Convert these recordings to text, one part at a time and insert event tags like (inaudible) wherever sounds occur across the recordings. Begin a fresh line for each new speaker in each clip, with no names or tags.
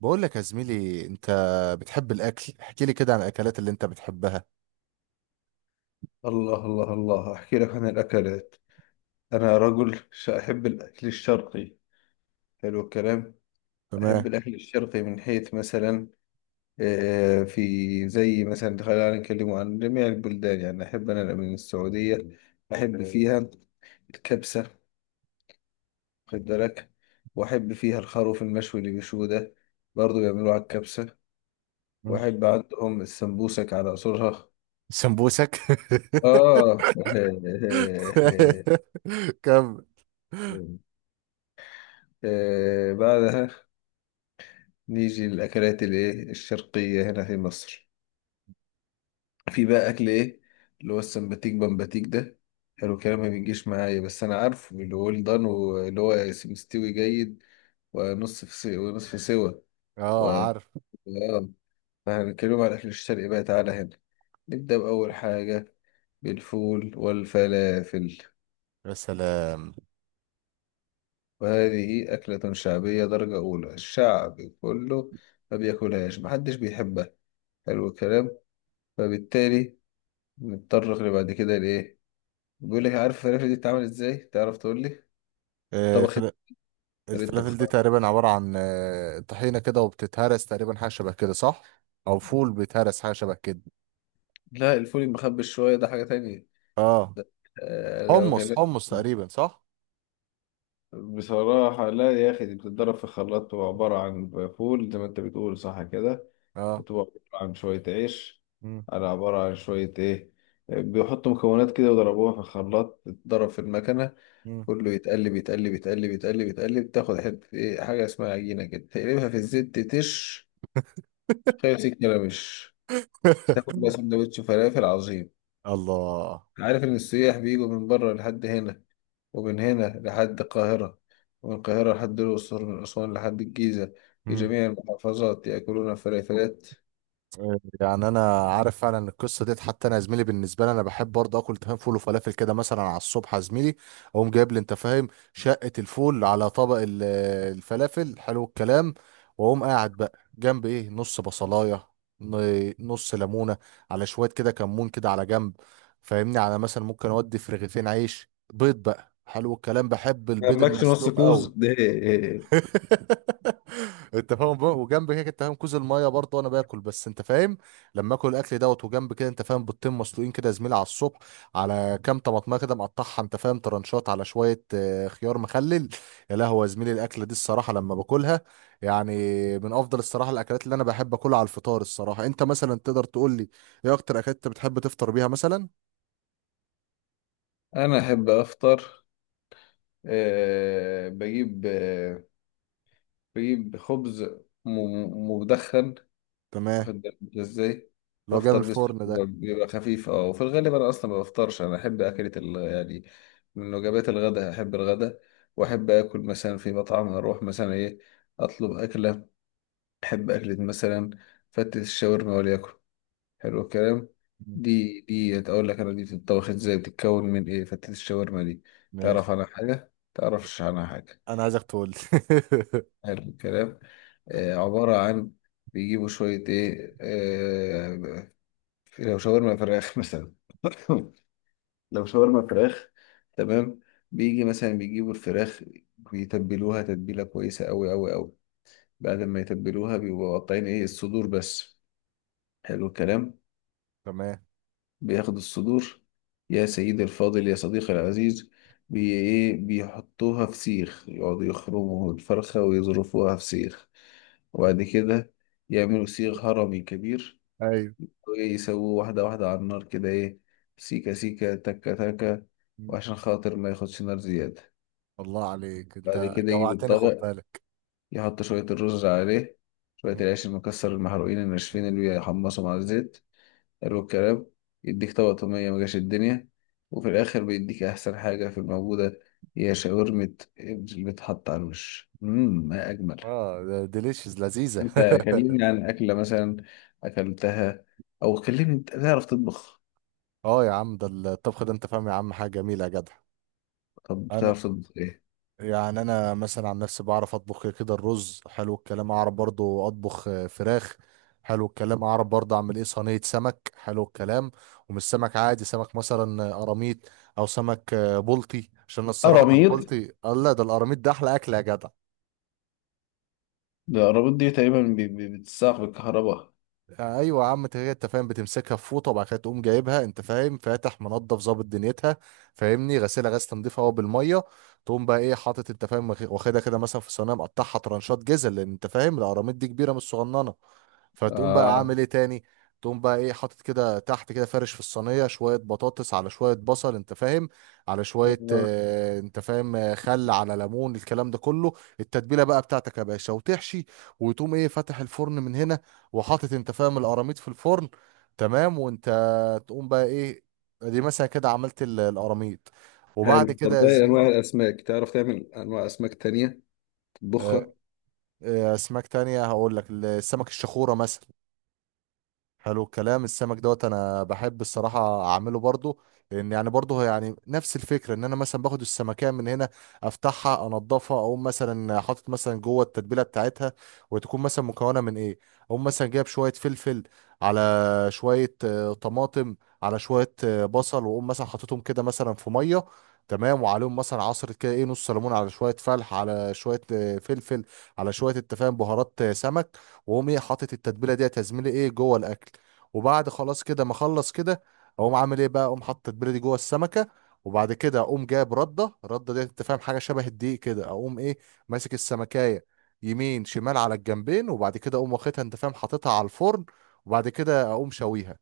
بقول لك يا زميلي، انت بتحب الاكل. احكي لي كده عن الاكلات اللي انت بتحبها.
الله الله الله، أحكي لك عن الأكلات. أنا رجل أحب الأكل الشرقي. حلو الكلام.
تمام.
أحب الأكل الشرقي من حيث مثلا آه، في زي مثلا خلينا نتكلم عن جميع البلدان، يعني أحب أنا من السعودية، أحب فيها الكبسة. خد بالك، وأحب فيها الخروف المشوي اللي بيشوه ده، برضه بيعملوه على الكبسة.
مم.
وأحب عندهم السمبوسك على أصولها.
سمبوسك.
آه (laughs)
(laughs) كم؟
آه، بعدها نيجي للأكلات الإيه الشرقية هنا في مصر، في بقى أكل إيه، اللي هو السمباتيك بمباتيك ده. حلو الكلام ما بيجيش معايا، بس أنا عارفه اللي هو الدان واللي هو مستوي جيد، ونص في سوا ونصف سوا و...
اه، عارف.
آه. فهنتكلم على الأكل الشرقي. بقى تعالى هنا نبدأ بأول حاجة: بالفول والفلافل.
يا سلام.
وهذه أكلة شعبية درجة أولى، الشعب كله ما بياكلهاش، محدش بيحبها. حلو الكلام. فبالتالي نضطر اللي بعد كده لإيه، بيقول لك: عارف الفلافل دي بتتعمل إزاي؟ تعرف تقول لي
آه،
طبخت
الفلا-
طريقة
الفلافل دي
طبخها؟
تقريبا عبارة عن طحينة كده وبتتهرس تقريبا حاجة شبه كده، صح؟ او فول بيتهرس حاجة شبه كده.
لا، الفول المخبي شوية ده حاجة تانية.
اه.
أنا
حمص
بكلمك
حمص تقريبا، صح؟
بصراحة. لا يا أخي، دي بتتضرب في خلاط، بتبقى عبارة عن فول زي ما أنت بتقول، صح كده.
اه.
بتبقى عبارة عن شوية عيش،
مم.
على عبارة عن شوية إيه، بيحطوا مكونات كده وضربوها في الخلاط، تتضرب في المكنة،
مم.
كله يتقلب يتقلب يتقلب يتقلب يتقلب، تاخد حتة إيه، حاجة اسمها عجينة كده، تقلبها في الزيت تتش، شايف سيك ملامش، تاكل
(laughs)
بقى سندوتش فلافل عظيم.
الله.
عارف إن السياح بيجوا من بره لحد هنا، ومن هنا لحد القاهرة، ومن القاهرة لحد الأقصر، من أسوان لحد الجيزة، في جميع المحافظات يأكلون فلافلات.
يعني انا عارف فعلا إن القصه ديت. حتى انا يا زميلي، بالنسبه لي انا بحب برضه اكل تفاهم فول وفلافل كده، مثلا على الصبح يا زميلي. اقوم جايب لي، انت فاهم، شقه الفول على طبق الفلافل. حلو الكلام. واقوم قاعد بقى جنب ايه نص بصلايه، نص ليمونه، على شويه كده كمون كده على جنب. فاهمني، على مثلا ممكن اودي في رغيفين عيش بيض بقى. حلو الكلام. بحب البيض
جنبكش نص
المسلوق
كوز
قوي.
ده إيه؟
(laughs) انت فاهم بقى؟ وجنب كده انت فاهم كوز الميه برضه، وانا باكل، بس انت فاهم لما اكل الاكل دوت، وجنب كده انت فاهم بيضتين مسلوقين كده يا زميلي على الصبح، على كام طماطميه كده، مقطعها انت فاهم ترنشات، على شويه خيار مخلل. يا لهوي يا زميلي، الاكله دي الصراحه لما باكلها، يعني، من افضل الصراحه الاكلات اللي انا بحب اكلها على الفطار. الصراحه انت مثلا تقدر تقول لي ايه اكتر اكلات انت بتحب تفطر بيها مثلا؟
أنا أحب أفطر، بجيب خبز مدخن،
تمام.
واخد بالك إنت ازاي،
اللي هو جاي من
بفطر بيسكوت،
الفرن ده.
بيبقى خفيف. اه، وفي الغالب انا اصلا ما بفطرش، انا احب اكلة يعني من وجبات الغداء، احب الغداء، واحب اكل مثلا في مطعم، اروح مثلا ايه اطلب اكلة، احب اكلة مثلا فتة الشاورما وليكن. حلو الكلام.
مم.
دي اقول لك، انا دي بتتطبخ ازاي، بتتكون من ايه فتة الشاورما دي؟
ماشي.
تعرف عنها حاجة تعرفش عنها حاجة؟
انا عايزك تقول لي.
حلو الكلام. آه، عبارة عن، بيجيبوا شوية إيه، لو شاورما فراخ (laughs) مثلا (laughs) لو شاورما فراخ، تمام، بيجي مثلا بيجيبوا الفراخ، بيتبلوها تتبيلة كويسة أوي أوي أوي. بعد ما يتبلوها بيبقوا قاطعين إيه الصدور بس. حلو الكلام.
(laughs) تمام.
بياخدوا الصدور، يا سيدي الفاضل يا صديقي العزيز، بي إيه بيحطوها في سيخ، يقعدوا يخرموا الفرخة ويظرفوها في سيخ، وبعد كده يعملوا سيخ هرمي كبير،
ايوه.
ويسووه واحدة واحدة على النار كده ايه، سيكة سيكة تكة تكة، وعشان خاطر ما ياخدش نار زيادة.
الله عليك،
بعد
انت
كده يجيب
جوعتني، خد
الطبق،
بالك.
يحط شوية الرز عليه، شوية العيش المكسر المحروقين الناشفين اللي بيحمصوا مع الزيت. حلو الكلام. يديك طبق طومية مجاش الدنيا، وفي الآخر بيديك أحسن حاجة في الموجودة، هي شاورمة اللي بتحط على الوش. مم، ما أجمل.
اه، ديليشيز لذيذة.
أنت كلمني عن أكلة مثلا أكلتها، أو كلمني أنت بتعرف تطبخ؟
(laughs) اه يا عم، ده الطبخ ده انت فاهم يا عم حاجة جميلة يا جدع.
طب
انا،
بتعرف تطبخ إيه؟
يعني انا مثلا عن نفسي بعرف اطبخ كده الرز. حلو الكلام. اعرف برضو اطبخ فراخ. حلو الكلام. اعرف برضو اعمل ايه صينية سمك. حلو الكلام. ومش سمك عادي، سمك مثلا قراميط، او سمك بلطي. عشان الصراحة من
قراميط،
البلطي، الله ده القراميط ده احلى اكل يا جدع.
ده قراميط دي تقريبا بتتساق بالكهرباء.
ايوه يا عم، انت هي انت فاهم بتمسكها في فوطه، وبعد كده تقوم جايبها انت فاهم فاتح منضف ظابط دنيتها. فاهمني، غسيلها غسيل تنظيف هو بالميه. تقوم بقى ايه حاطط انت فاهم واخدها كده مثلا في صينيه، مقطعها ترانشات جزل لان انت فاهم القراميط دي كبيره مش صغننه. فتقوم بقى
آه.
عامل ايه تاني. تقوم بقى ايه حاطط كده تحت كده، فرش في الصينيه شويه بطاطس، على شويه بصل انت فاهم، على شويه
آه.
انت فاهم، خل على ليمون الكلام ده كله. التتبيله بقى بتاعتك يا باشا، وتحشي، وتقوم ايه فاتح الفرن من هنا، وحاطط انت فاهم القراميط في الفرن. تمام. وانت تقوم بقى ايه، دي مثلا كده عملت القراميط. وبعد
حلو، طب
كده يا
باقي أنواع
زميلي،
الأسماك تعرف تعمل أنواع أسماك تانية تطبخها؟
آه، اسماك تانية هقول لك، السمك الشخورة مثلا. حلو الكلام. السمك دوت انا بحب الصراحه اعمله برضو، لان يعني برضو هو يعني نفس الفكره، ان انا مثلا باخد السمكيه من هنا، افتحها، انضفها، اقوم مثلا حاطط مثلا جوه التتبيله بتاعتها. وتكون مثلا مكونه من ايه؟ اقوم مثلا جايب شويه فلفل، على شويه طماطم، على شويه بصل. واقوم مثلا حاططهم كده مثلا في ميه. تمام، وعليهم مثلا عصرة كده ايه نص ليمون، على شوية فلح، على شوية فلفل، على شوية التفاهم بهارات سمك. واقوم ايه حاطط التتبيله ديت يا زميلي ايه جوه الاكل. وبعد خلاص كده ما اخلص كده، اقوم عامل ايه بقى، اقوم حاطط التتبيله دي جوه السمكه. وبعد كده اقوم جايب رده، الرده ديت انت فاهم حاجه شبه الدقيق كده، اقوم ايه ماسك السمكايه، يمين شمال على الجنبين. وبعد كده اقوم واخدها انت فاهم حاططها على الفرن، وبعد كده اقوم شويها.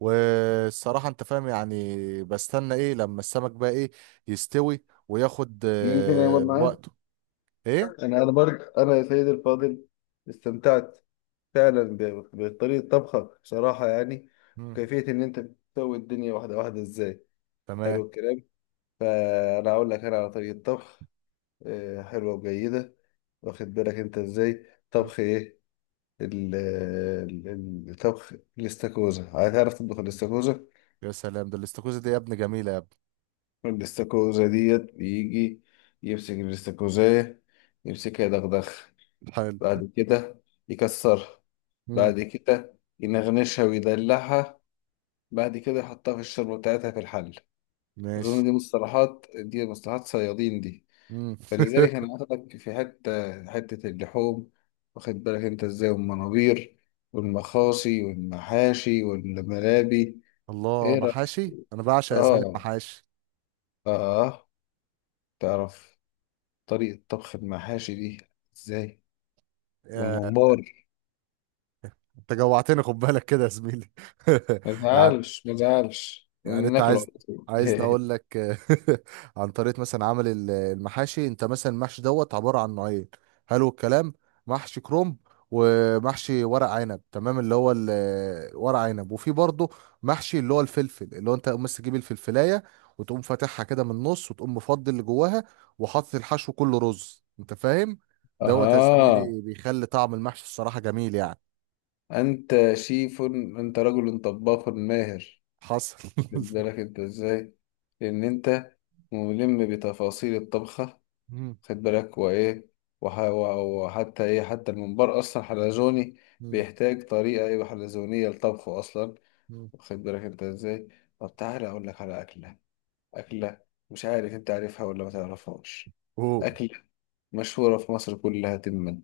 والصراحه انت فاهم يعني بستنى ايه لما السمك بقى ايه يستوي وياخد
يمكن يقعد معايا.
وقته. ايه.
انا برضه انا يا سيدي الفاضل استمتعت فعلا بطريقه طبخك بصراحه، يعني،
مم.
وكيفيه ان انت بتسوي الدنيا واحده واحده ازاي.
تمام.
حلو الكلام. فانا اقول لك انا على طريقه طبخ، حلوه وجيده، واخد بالك انت ازاي
مم.
طبخ ايه. الطبخ الاستاكوزا، هتعرف تطبخ الاستاكوزا؟
يا سلام، ده الاستاكوزا دي يا ابني جميله يا.
الاستاكوزا ديت بيجي يمسك الاستاكوزاية، يمسكها يدغدغ،
حلو.
بعد كده يكسرها،
مم.
بعد كده ينغنشها ويدلعها، بعد كده يحطها في الشوربة بتاعتها في الحل.
ماشي.
أظن دي مصطلحات، دي مصطلحات صيادين دي.
مم.
فلذلك
(laughs)
أنا واخدك في حتة حتة اللحوم، واخد بالك أنت إزاي، والمنابير والمخاصي والمحاشي والملابي.
الله،
إيه رأيك؟
محاشي، انا بعشق يا زميلي
اه،
المحاشي.
اه، تعرف طريقة طبخ المحاشي دي ازاي
يا-
والممبار؟
انت جوعتني خد بالك كده يا زميلي. (laughs)
ما
يعني
تزعلش ما تزعلش،
يعني انت
ناكله
عايز،
على طول
عايزني
(laughs)
اقول لك؟ (laughs) عن طريقه مثلا عمل المحاشي، انت مثلا المحشي دوت عباره عن نوعين. حلو الكلام. محشي كروم، ومحشي ورق عنب، تمام، اللي هو ورق عنب. وفي برضه محشي اللي هو الفلفل، اللي هو انت بس تجيب الفلفلايه وتقوم فاتحها كده من النص، وتقوم مفضي اللي جواها، وحاطط الحشو كله رز انت فاهم. دوت يا
اها.
زميلي بيخلي طعم المحشي الصراحه جميل يعني.
انت شيف، انت رجل طباخ ماهر،
حصل.
خد بالك انت ازاي، لان انت ملم بتفاصيل الطبخة.
(laughs) مم.
خد بالك، وايه، وحتى ايه، حتى الممبار اصلا حلزوني،
مم.
بيحتاج طريقة ايه حلزونية لطبخه اصلا.
مم.
واخد بالك انت ازاي. طب تعالى اقول لك على اكله، اكله مش عارف انت عارفها ولا ما تعرفهاش،
(laughs) اوه.
اكله مشهوره في مصر كلها تما،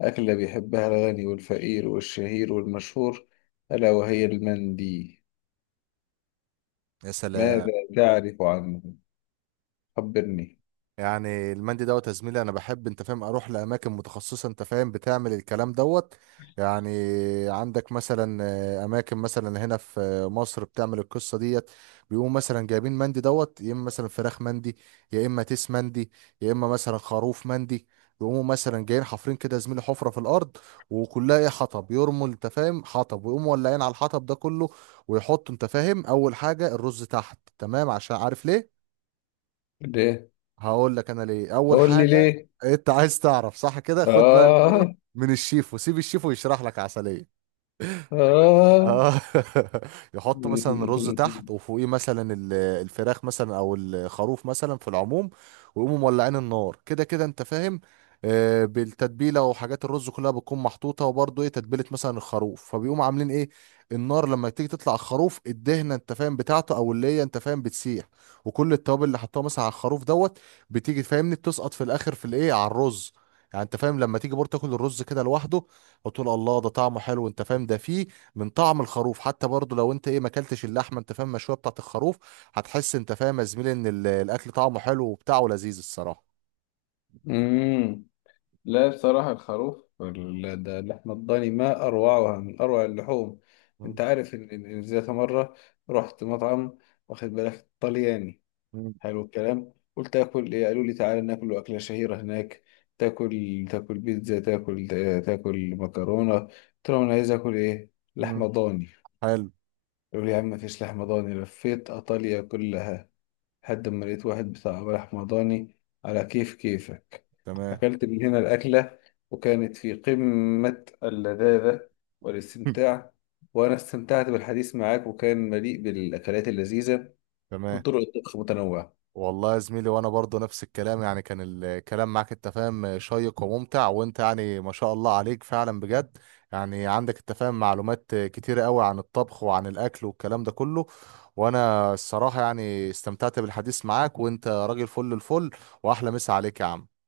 اكله بيحبها الغني والفقير والشهير والمشهور، الا وهي المندي.
يا سلام.
ماذا تعرف عنه؟ خبرني.
يعني المندي دوت يا زميلي، انا بحب انت فاهم اروح لاماكن متخصصه انت فاهم بتعمل الكلام دوت. يعني عندك مثلا اماكن مثلا هنا في مصر بتعمل القصه ديت. بيقوموا مثلا جايبين مندي دوت، يا اما مثلا فراخ مندي، يا اما تيس مندي، يا اما مثلا خروف مندي. يقوموا مثلا جايين حافرين كده يا زميلي حفره في الارض، وكلها ايه حطب، يرموا انت فاهم حطب، ويقوموا ولاعين على الحطب ده كله. ويحطوا انت فاهم اول حاجه الرز تحت، تمام، عشان عارف ليه.
ليه؟
هقول لك انا ليه اول
قول لي
حاجه.
ليه.
انت عايز تعرف صح كده؟ خد بقى من ايه،
اه.
من الشيف، وسيب الشيف ويشرح لك عسليه.
اه.
اه. (laughs) يحط مثلا الرز تحت،
(laughs)
وفوقيه مثلا الفراخ مثلا او الخروف مثلا في العموم. ويقوموا مولعين النار كده كده انت فاهم، بالتتبيله. وحاجات الرز كلها بتكون محطوطه، وبرضه ايه تتبيله مثلا الخروف، فبيقوموا عاملين ايه النار لما تيجي تطلع الخروف الدهنه انت فاهم بتاعته، او اللي هي انت فاهم بتسيح. وكل التوابل اللي حطوها مثلا على الخروف دوت بتيجي فاهمني بتسقط في الاخر في الايه على الرز. يعني انت فاهم لما تيجي برضه تاكل الرز كده لوحده، وتقول الله ده طعمه حلو انت فاهم، ده فيه من طعم الخروف. حتى برضو لو انت ايه ما اكلتش اللحمه انت فاهم المشويه بتاعت الخروف، هتحس انت فاهم يا زميلي ان الاكل طعمه حلو وبتاعه لذيذ الصراحه.
مم. لا، بصراحة الخروف ده، اللحمة الضاني ما أروعها، من أروع اللحوم.
مم.
أنت عارف إن إن ذات مرة رحت مطعم، واخد بالك، طلياني.
مم.
حلو الكلام. قلت آكل إيه، قالوا لي تعالى ناكل أكلة شهيرة هناك، تاكل تاكل بيتزا، تاكل تاكل مكرونة، قلت لهم أنا عايز آكل إيه،
مم.
لحمة ضاني.
حلو.
قالوا لي يا عم مفيش لحمة ضاني. لفيت إيطاليا كلها لحد ما لقيت واحد بتاع رحمضاني على كيف كيفك.
تمام.
أكلت من هنا الأكلة، وكانت في قمة اللذاذة
(laughs)
والاستمتاع. وأنا استمتعت بالحديث معك وكان مليء بالأكلات اللذيذة،
تمام.
وطرق الطبخ متنوعة.
والله يا زميلي، وانا برضو نفس الكلام. يعني كان الكلام معاك انت فاهم شيق وممتع، وانت يعني ما شاء الله عليك فعلا بجد. يعني عندك انت فاهم معلومات كتيرة قوي عن الطبخ وعن الاكل والكلام ده كله. وانا الصراحة يعني استمتعت بالحديث معاك، وانت راجل فل الفل. واحلى مسا عليك يا عم.